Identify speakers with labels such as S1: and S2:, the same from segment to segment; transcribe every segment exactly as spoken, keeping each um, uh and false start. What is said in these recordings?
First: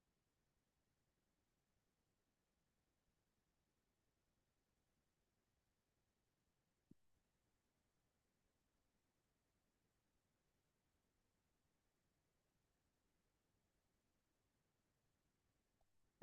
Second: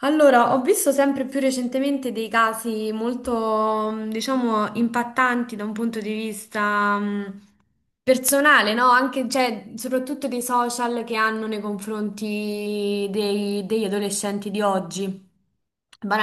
S1: Allora, ho visto sempre più recentemente dei casi molto, mh, diciamo, impattanti da un punto di vista, mh, personale, no? Anche, cioè, soprattutto dei social che hanno nei confronti dei- degli adolescenti di oggi.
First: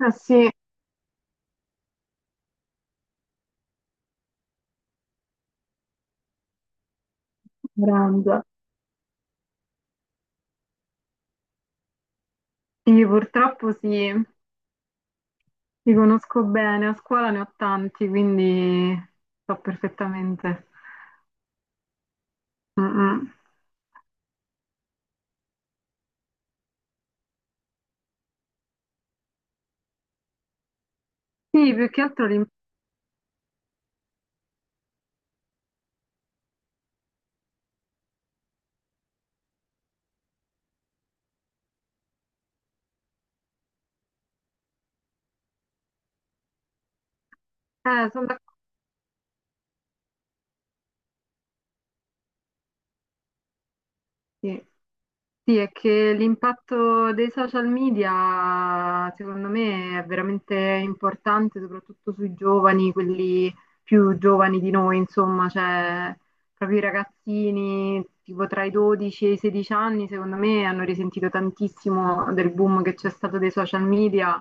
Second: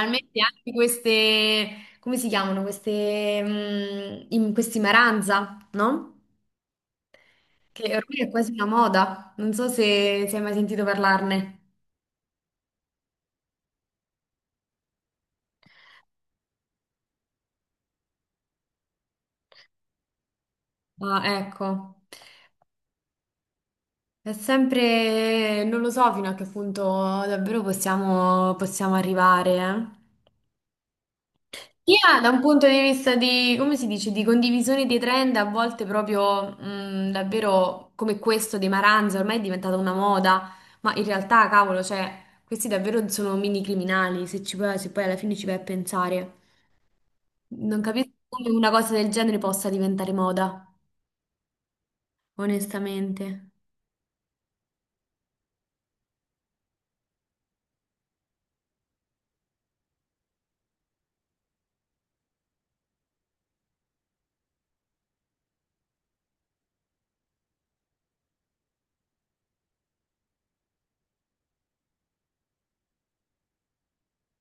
S2: Eh sì,
S1: anche queste, come si chiamano? Queste, mh, in- questi maranza, no? Che ormai è
S2: grande.
S1: quasi una moda. Non so se, se hai mai sentito parlarne.
S2: Sì, purtroppo sì, li conosco bene, a scuola ne ho tanti, quindi so perfettamente.
S1: Ah, ecco.
S2: Mm, mm.
S1: È sempre, non lo so fino a che punto davvero possiamo, possiamo arrivare. eh.
S2: Sì, più che
S1: Sia
S2: altro
S1: da un
S2: l'im-
S1: punto di vista di, come si dice, di condivisione dei trend, a volte proprio mh, davvero come questo dei Maranza, ormai è diventata una moda, ma in realtà, cavolo, cioè, questi davvero sono mini criminali, se ci poi- se poi alla fine ci vai a pensare. Non
S2: eh,
S1: capisco
S2: sono
S1: come
S2: d'accordo,
S1: una cosa del genere possa diventare moda, onestamente.
S2: sì. Sì, è che l'impatto dei social media secondo me è veramente importante, soprattutto sui giovani, quelli più giovani di noi, insomma, cioè proprio i ragazzini tipo tra i dodici e i sedici anni, secondo me hanno risentito tantissimo del boom che c'è stato dei social media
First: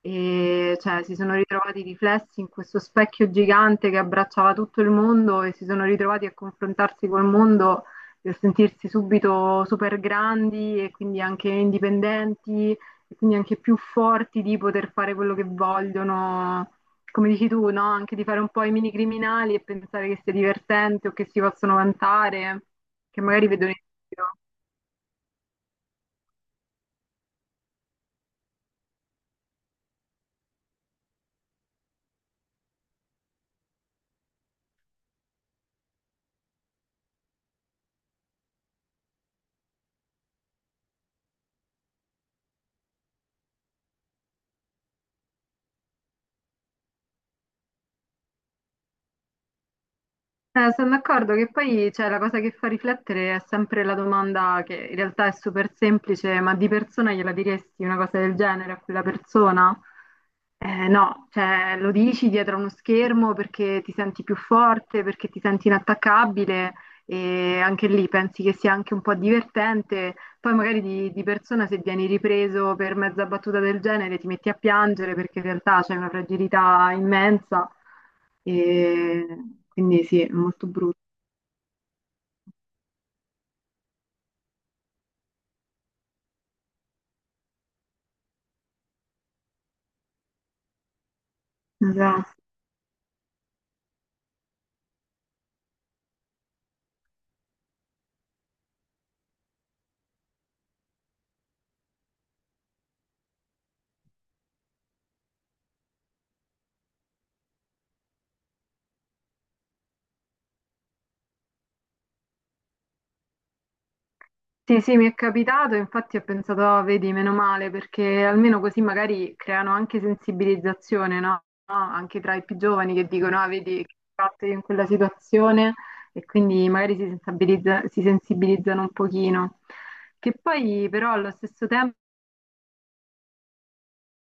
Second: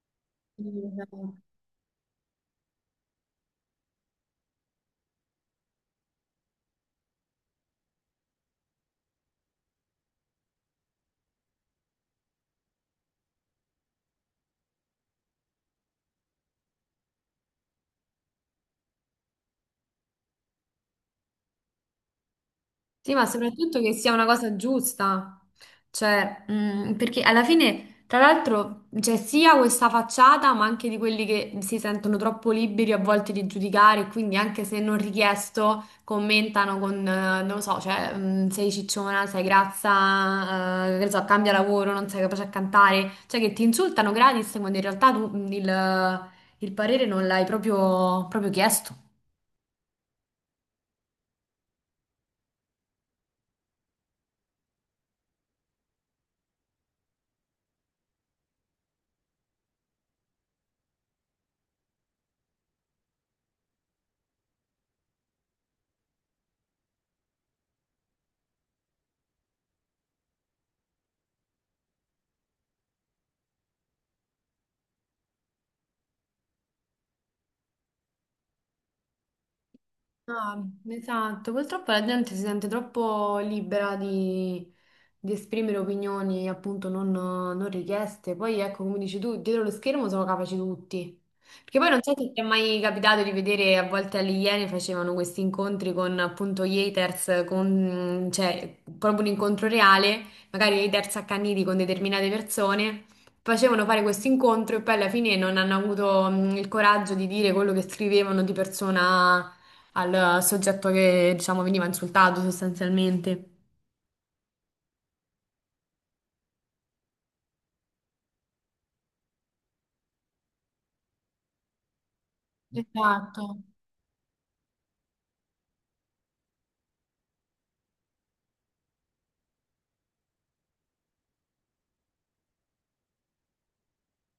S2: e cioè, si sono ritrovati riflessi in questo specchio gigante che abbracciava tutto il mondo e si sono ritrovati a confrontarsi col mondo, eh, sentirsi subito super grandi e quindi anche indipendenti e quindi anche più forti di poter fare quello che vogliono, come dici tu, no? Anche di fare un po' i mini criminali e pensare che sia divertente o che si possono vantare,
S1: Sì,
S2: che
S1: ma
S2: magari vedono in
S1: soprattutto che sia una
S2: giro.
S1: cosa giusta, cioè, mm, perché alla fine, tra l'altro, c'è sia questa facciata, ma anche di quelli che si sentono troppo liberi a volte di giudicare, e quindi anche se non richiesto, commentano con, eh, non lo so, cioè, mm, sei cicciona, sei grazza, eh, che ne so, cambia lavoro, non sei capace a cantare, cioè che ti insultano gratis quando in realtà tu mm, il, il parere non l'hai proprio proprio chiesto.
S2: Eh, sono d'accordo che poi cioè, la cosa che fa riflettere è sempre la domanda che in realtà è super semplice, ma di persona gliela diresti una cosa del genere a quella persona? Eh, no, cioè lo dici dietro a uno schermo perché ti senti più forte, perché ti senti inattaccabile, e anche lì pensi che sia anche un po' divertente. Poi magari di, di persona se vieni ripreso per mezza battuta del genere ti metti a piangere perché in realtà c'è una fragilità immensa e quindi sì, è
S1: Ah,
S2: molto brutto.
S1: esatto, purtroppo la gente si sente troppo libera di, di esprimere opinioni appunto non, non richieste. Poi ecco, come dici tu, dietro lo schermo sono capaci tutti. Perché poi non so se
S2: Esatto.
S1: ti è mai capitato di vedere, a volte alle Iene facevano questi incontri con appunto gli haters, con, cioè proprio un incontro reale, magari haters accaniti con determinate persone. Facevano fare questo incontro e poi alla fine non hanno avuto mm, il coraggio di dire quello che scrivevano di persona al soggetto che, diciamo, veniva insultato sostanzialmente.
S2: Sì, sì, mi è capitato, infatti ho pensato, "Ah, vedi, meno male, perché almeno così magari creano anche sensibilizzazione, no? No? Anche tra i più giovani che dicono,
S1: Esatto.
S2: ah, vedi, che ho fatto io in quella situazione e quindi magari si sensibilizza- si sensibilizzano un pochino. Che poi però allo stesso tempo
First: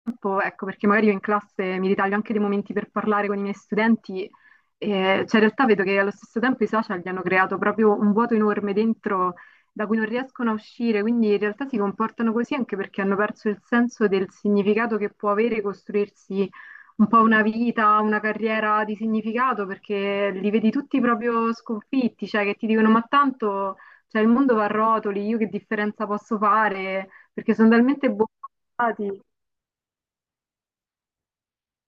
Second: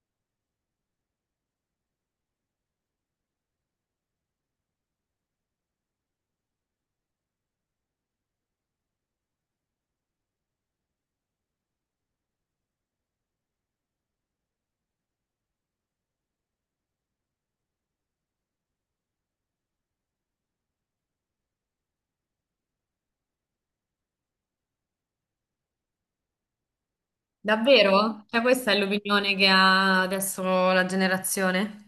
S2: tempo, ecco, perché magari io in classe mi ritaglio anche dei momenti per parlare con i miei studenti, eh, cioè in realtà vedo che allo stesso tempo i social gli hanno creato proprio un vuoto enorme dentro da cui non riescono a uscire, quindi in realtà si comportano così anche perché hanno perso il senso del significato che può avere costruirsi un po' una vita, una carriera di significato, perché li vedi tutti proprio sconfitti, cioè che ti dicono ma tanto cioè, il mondo va a rotoli, io che differenza posso fare? Perché sono talmente
S1: Davvero? Cioè, questa è
S2: bombardati.
S1: l'opinione che ha adesso la generazione?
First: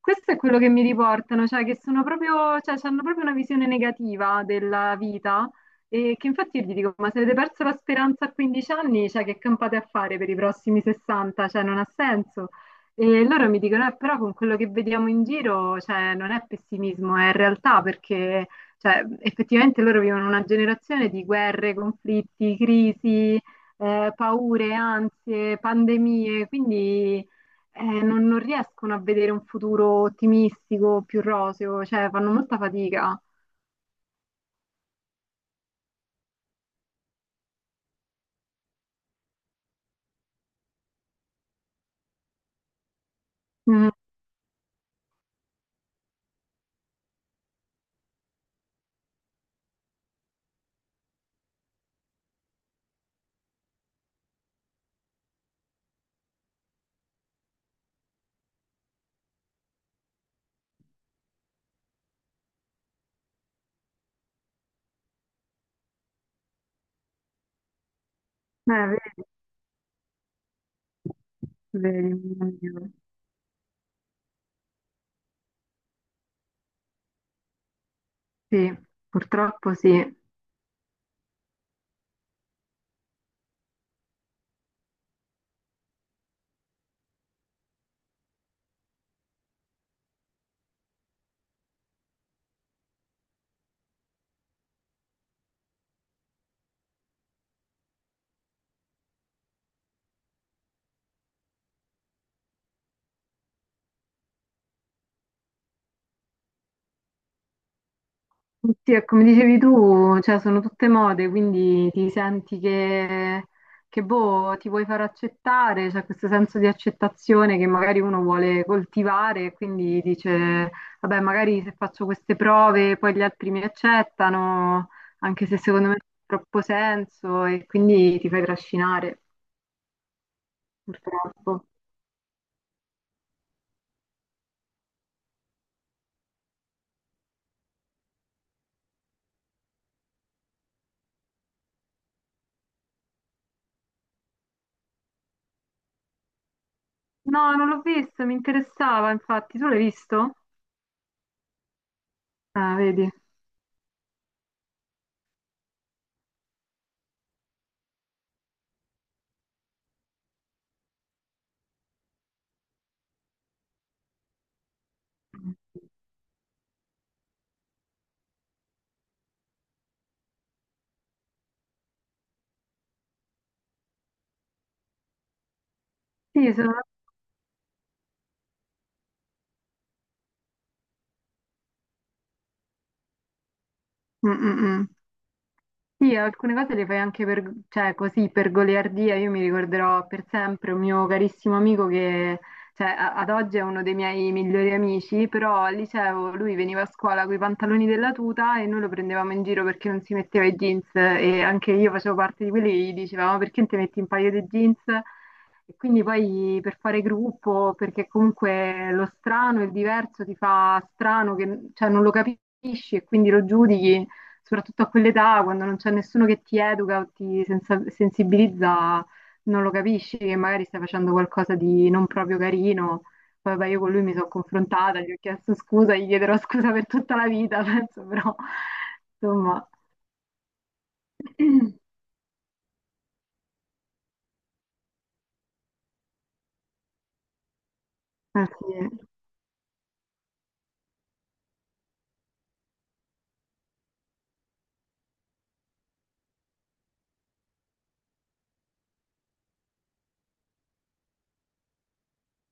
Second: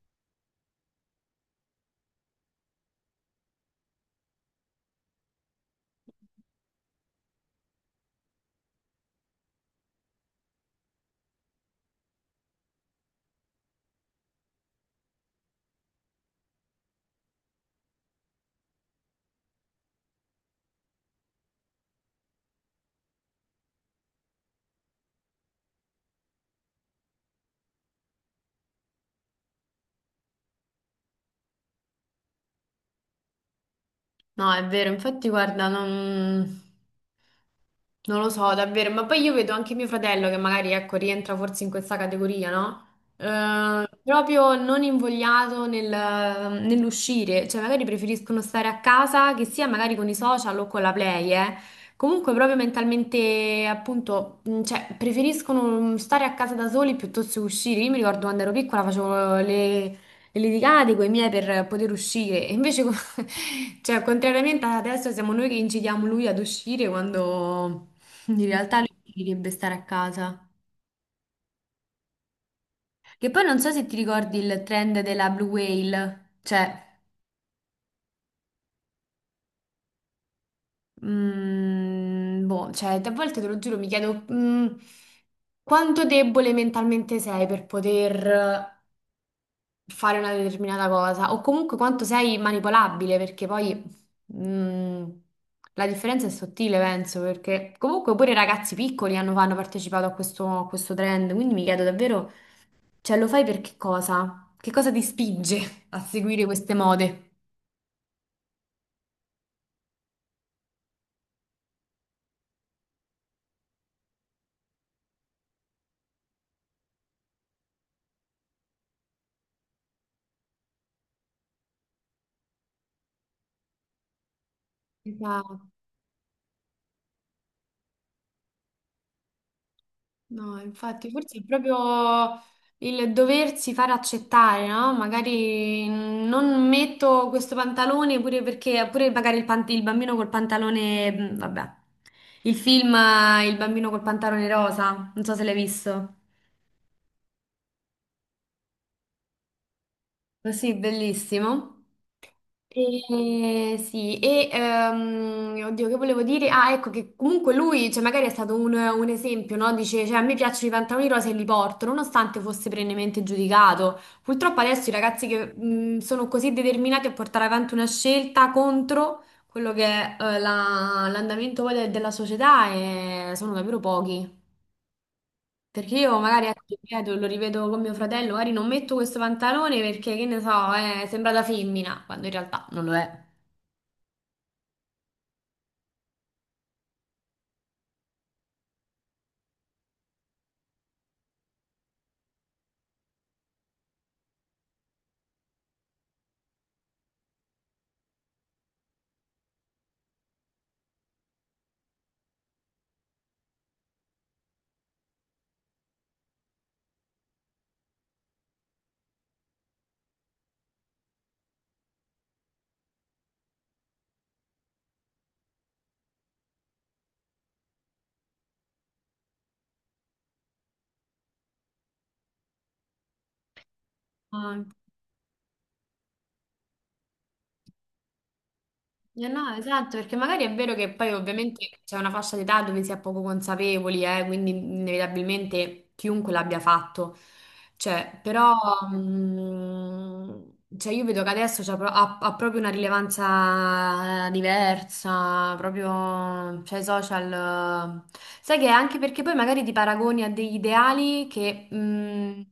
S2: Questo è quello che mi riportano, cioè che sono proprio, cioè, hanno proprio una visione negativa della vita e che infatti io gli dico, ma se avete perso la speranza a quindici anni, cioè che campate a fare per i prossimi sessanta? Cioè non ha senso. E loro mi dicono, eh, però con quello che vediamo in giro, cioè non è pessimismo, è realtà, perché cioè, effettivamente loro vivono una generazione di guerre, conflitti, crisi, eh, paure, ansie, pandemie, quindi eh, non, non riescono a vedere un futuro ottimistico, più roseo, cioè fanno molta fatica.
S1: No, è vero, infatti guarda, non... Non lo so, davvero, ma poi io vedo anche mio fratello che magari, ecco, rientra forse in questa categoria, no?
S2: Mm,
S1: Eh,
S2: eh,
S1: proprio non invogliato nel- nell'uscire, cioè magari preferiscono stare a casa, che sia magari con i social o con la play, eh. Comunque proprio mentalmente, appunto, mh, cioè preferiscono stare a casa da soli piuttosto che uscire. Io mi ricordo quando ero piccola facevo le, e litigate con i miei per poter uscire. E invece, co- cioè, contrariamente ad adesso, siamo noi che incidiamo lui ad uscire quando in realtà lui
S2: Vedi,
S1: dovrebbe stare a casa.
S2: vedi, mio Dio.
S1: Che poi non so se ti ricordi il trend della Blue Whale, cioè,
S2: Sì, purtroppo sì.
S1: mm, boh, cioè, a volte te lo giuro, mi chiedo, mm, quanto debole mentalmente sei per poter fare una determinata cosa o comunque quanto sei manipolabile, perché poi mm, la differenza è sottile, penso, perché comunque pure i ragazzi piccoli hanno, hanno partecipato a questo, a questo trend, quindi mi chiedo davvero, cioè lo fai per che cosa? Che cosa ti spinge a seguire queste mode?
S2: Sì, e come dicevi tu, cioè, sono tutte mode, quindi ti senti che, che, boh, ti vuoi far accettare, c'è questo senso di accettazione che magari uno vuole coltivare, e quindi dice, vabbè, magari se faccio queste prove poi gli altri mi accettano, anche se
S1: Esatto.
S2: secondo me non ha troppo senso, e quindi ti fai trascinare,
S1: No, infatti, forse è
S2: purtroppo.
S1: proprio il doversi far accettare, no? Magari non metto questo pantalone pure perché, pure magari il, pan- il bambino col pantalone, mm, vabbè, il film eh, Il bambino col pantalone rosa, non so se l'hai visto.
S2: No, non l'ho visto, mi interessava, infatti, tu l'hai visto?
S1: Ma sì, bellissimo.
S2: Ah, vedi.
S1: E, sì, e ehm, oddio, che volevo dire? Ah, ecco che comunque lui, cioè, magari è stato un, un esempio, no? Dice, cioè, a me piacciono i pantaloni rosa e li porto, nonostante fosse perennemente giudicato. Purtroppo adesso i ragazzi che mh, sono così determinati a portare avanti una scelta contro quello che è eh, la- l'andamento poi de- della società eh, sono davvero pochi. Perché io magari
S2: Sì,
S1: ecco, ti
S2: sono...
S1: ripeto, lo rivedo con mio fratello, magari non metto questo pantalone perché, che ne so, eh, sembra da femmina, quando in realtà non lo è.
S2: Mm, mm, mm. Sì, alcune cose le fai anche per, cioè, così per goliardia. Io mi ricorderò per sempre un mio carissimo amico che, cioè, a- ad oggi è uno dei miei migliori amici, però al liceo lui veniva a scuola con i pantaloni della tuta e noi lo prendevamo in giro perché non si metteva i jeans e anche io facevo parte di quelli che gli dicevamo "Ma perché non ti metti un paio di jeans? E quindi poi per fare gruppo, perché comunque lo strano, il diverso ti fa strano, che, cioè, non lo capisci e quindi lo giudichi soprattutto a quell'età, quando non c'è nessuno che ti educa o ti sensa- sensibilizza, non lo capisci che magari stai facendo qualcosa di non proprio carino. Poi vabbè, io con lui mi sono confrontata, gli ho chiesto scusa, gli chiederò scusa per tutta la vita, penso, però
S1: Eh no,
S2: insomma,
S1: esatto, perché magari è vero che poi ovviamente c'è una fascia d'età dove si è poco consapevoli, eh, quindi inevitabilmente chiunque l'abbia fatto. Cioè,
S2: eh
S1: però
S2: sì.
S1: mh, cioè io vedo che adesso c'ha pro- ha, ha proprio una rilevanza eh, diversa, proprio, cioè i social... eh, Sai che è anche perché poi magari ti paragoni a degli ideali che, mh,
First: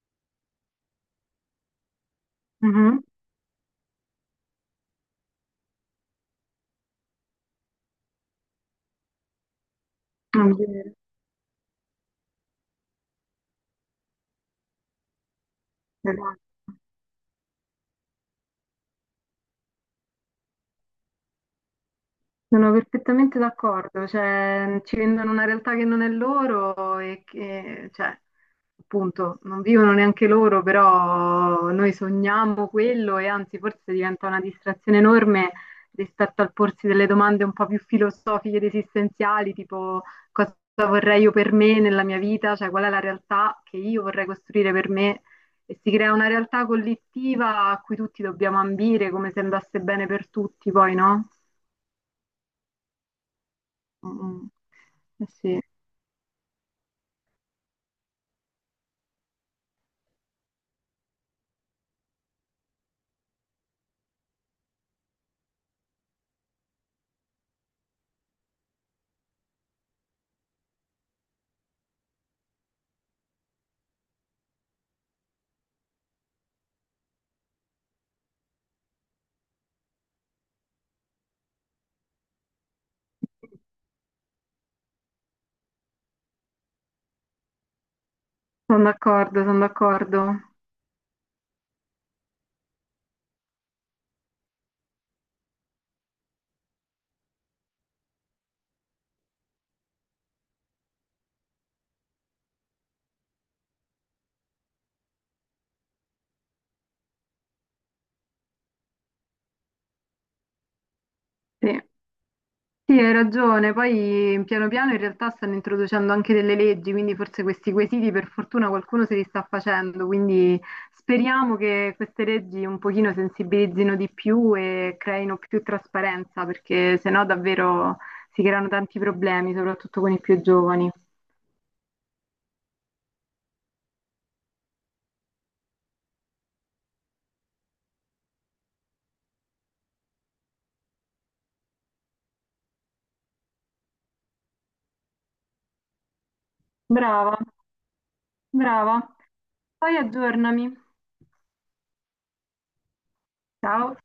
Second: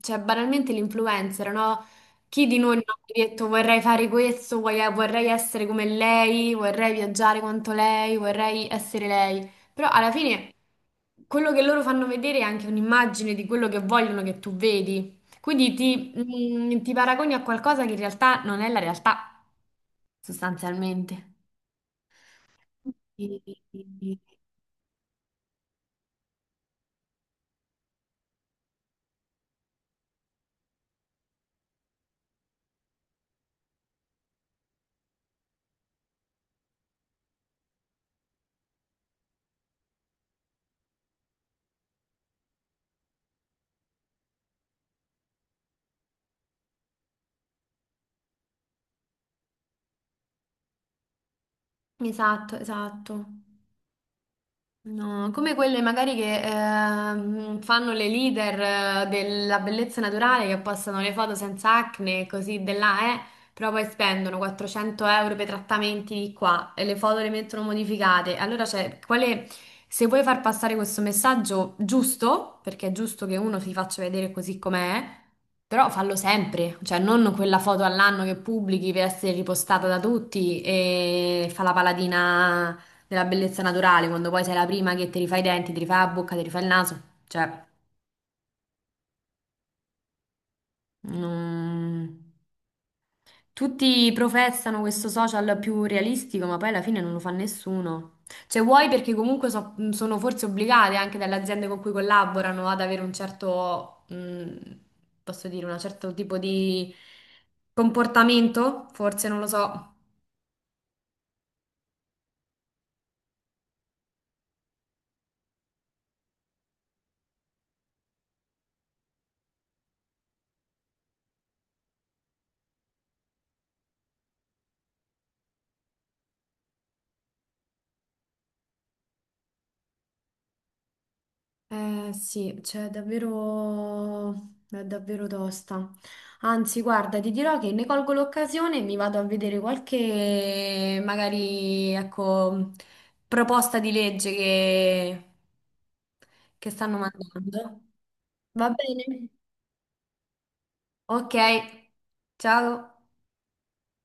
S1: cioè banalmente l'influencer, no? Chi di noi non ha
S2: Mhm.
S1: mai detto vorrei fare questo, vorrei vorrei essere come lei, vorrei viaggiare quanto lei, vorrei essere lei. Però alla
S2: Non
S1: fine
S2: dire.
S1: quello che loro fanno vedere è anche un'immagine di quello che vogliono che tu vedi. Quindi ti, mm, ti paragoni a qualcosa che in realtà non è la realtà, sostanzialmente.
S2: Sono perfettamente
S1: Sì, sì,
S2: d'accordo,
S1: sì.
S2: cioè mm, ci vendono una realtà che non è loro e che, cioè, appunto, non vivono neanche loro, però noi sogniamo quello e anzi forse diventa una distrazione enorme rispetto al porsi delle domande un po' più filosofiche ed esistenziali, tipo cosa vorrei io per me nella mia vita, cioè qual è la realtà che io vorrei costruire per me e si crea una realtà collettiva a cui tutti dobbiamo ambire, come se andasse bene per tutti, poi no?
S1: Esatto, esatto.
S2: Mm, eh
S1: No, come
S2: sì,
S1: quelle magari che ehm, fanno le leader eh, della bellezza naturale che postano le foto senza acne e così de là, eh, però poi spendono quattrocento euro per trattamenti di qua e le foto le mettono modificate. Allora, cioè, quale, se vuoi far passare questo messaggio giusto, perché è giusto che uno si faccia vedere così com'è, però fallo sempre, cioè non quella foto all'anno che pubblichi per essere ripostata da tutti e fa la paladina della bellezza naturale, quando poi sei la prima che ti rifai i denti, ti rifai la bocca, ti rifai il naso, cioè,
S2: sono d'accordo, sono d'accordo.
S1: non- tutti professano questo social più realistico, ma poi alla fine non lo fa nessuno. Cioè, vuoi perché comunque so- sono forse obbligate anche dalle aziende con cui collaborano ad avere un certo, mh, posso dire, un certo tipo di comportamento, forse non lo so.
S2: Sì. Sì, hai ragione. Poi piano piano in realtà stanno introducendo anche delle leggi, quindi forse questi quesiti per fortuna qualcuno se li sta facendo, quindi speriamo che queste leggi un pochino sensibilizzino di più e creino più trasparenza, perché sennò davvero si creano tanti problemi, soprattutto con i più giovani.
S1: Eh sì, cioè davvero, è davvero tosta. Anzi, guarda, ti dirò che ne colgo l'occasione e mi vado a vedere qualche, magari, ecco, proposta di legge che, che stanno
S2: Brava,
S1: mandando. Va
S2: brava.
S1: bene?
S2: Poi aggiornami.
S1: Ok, ciao.
S2: Ciao.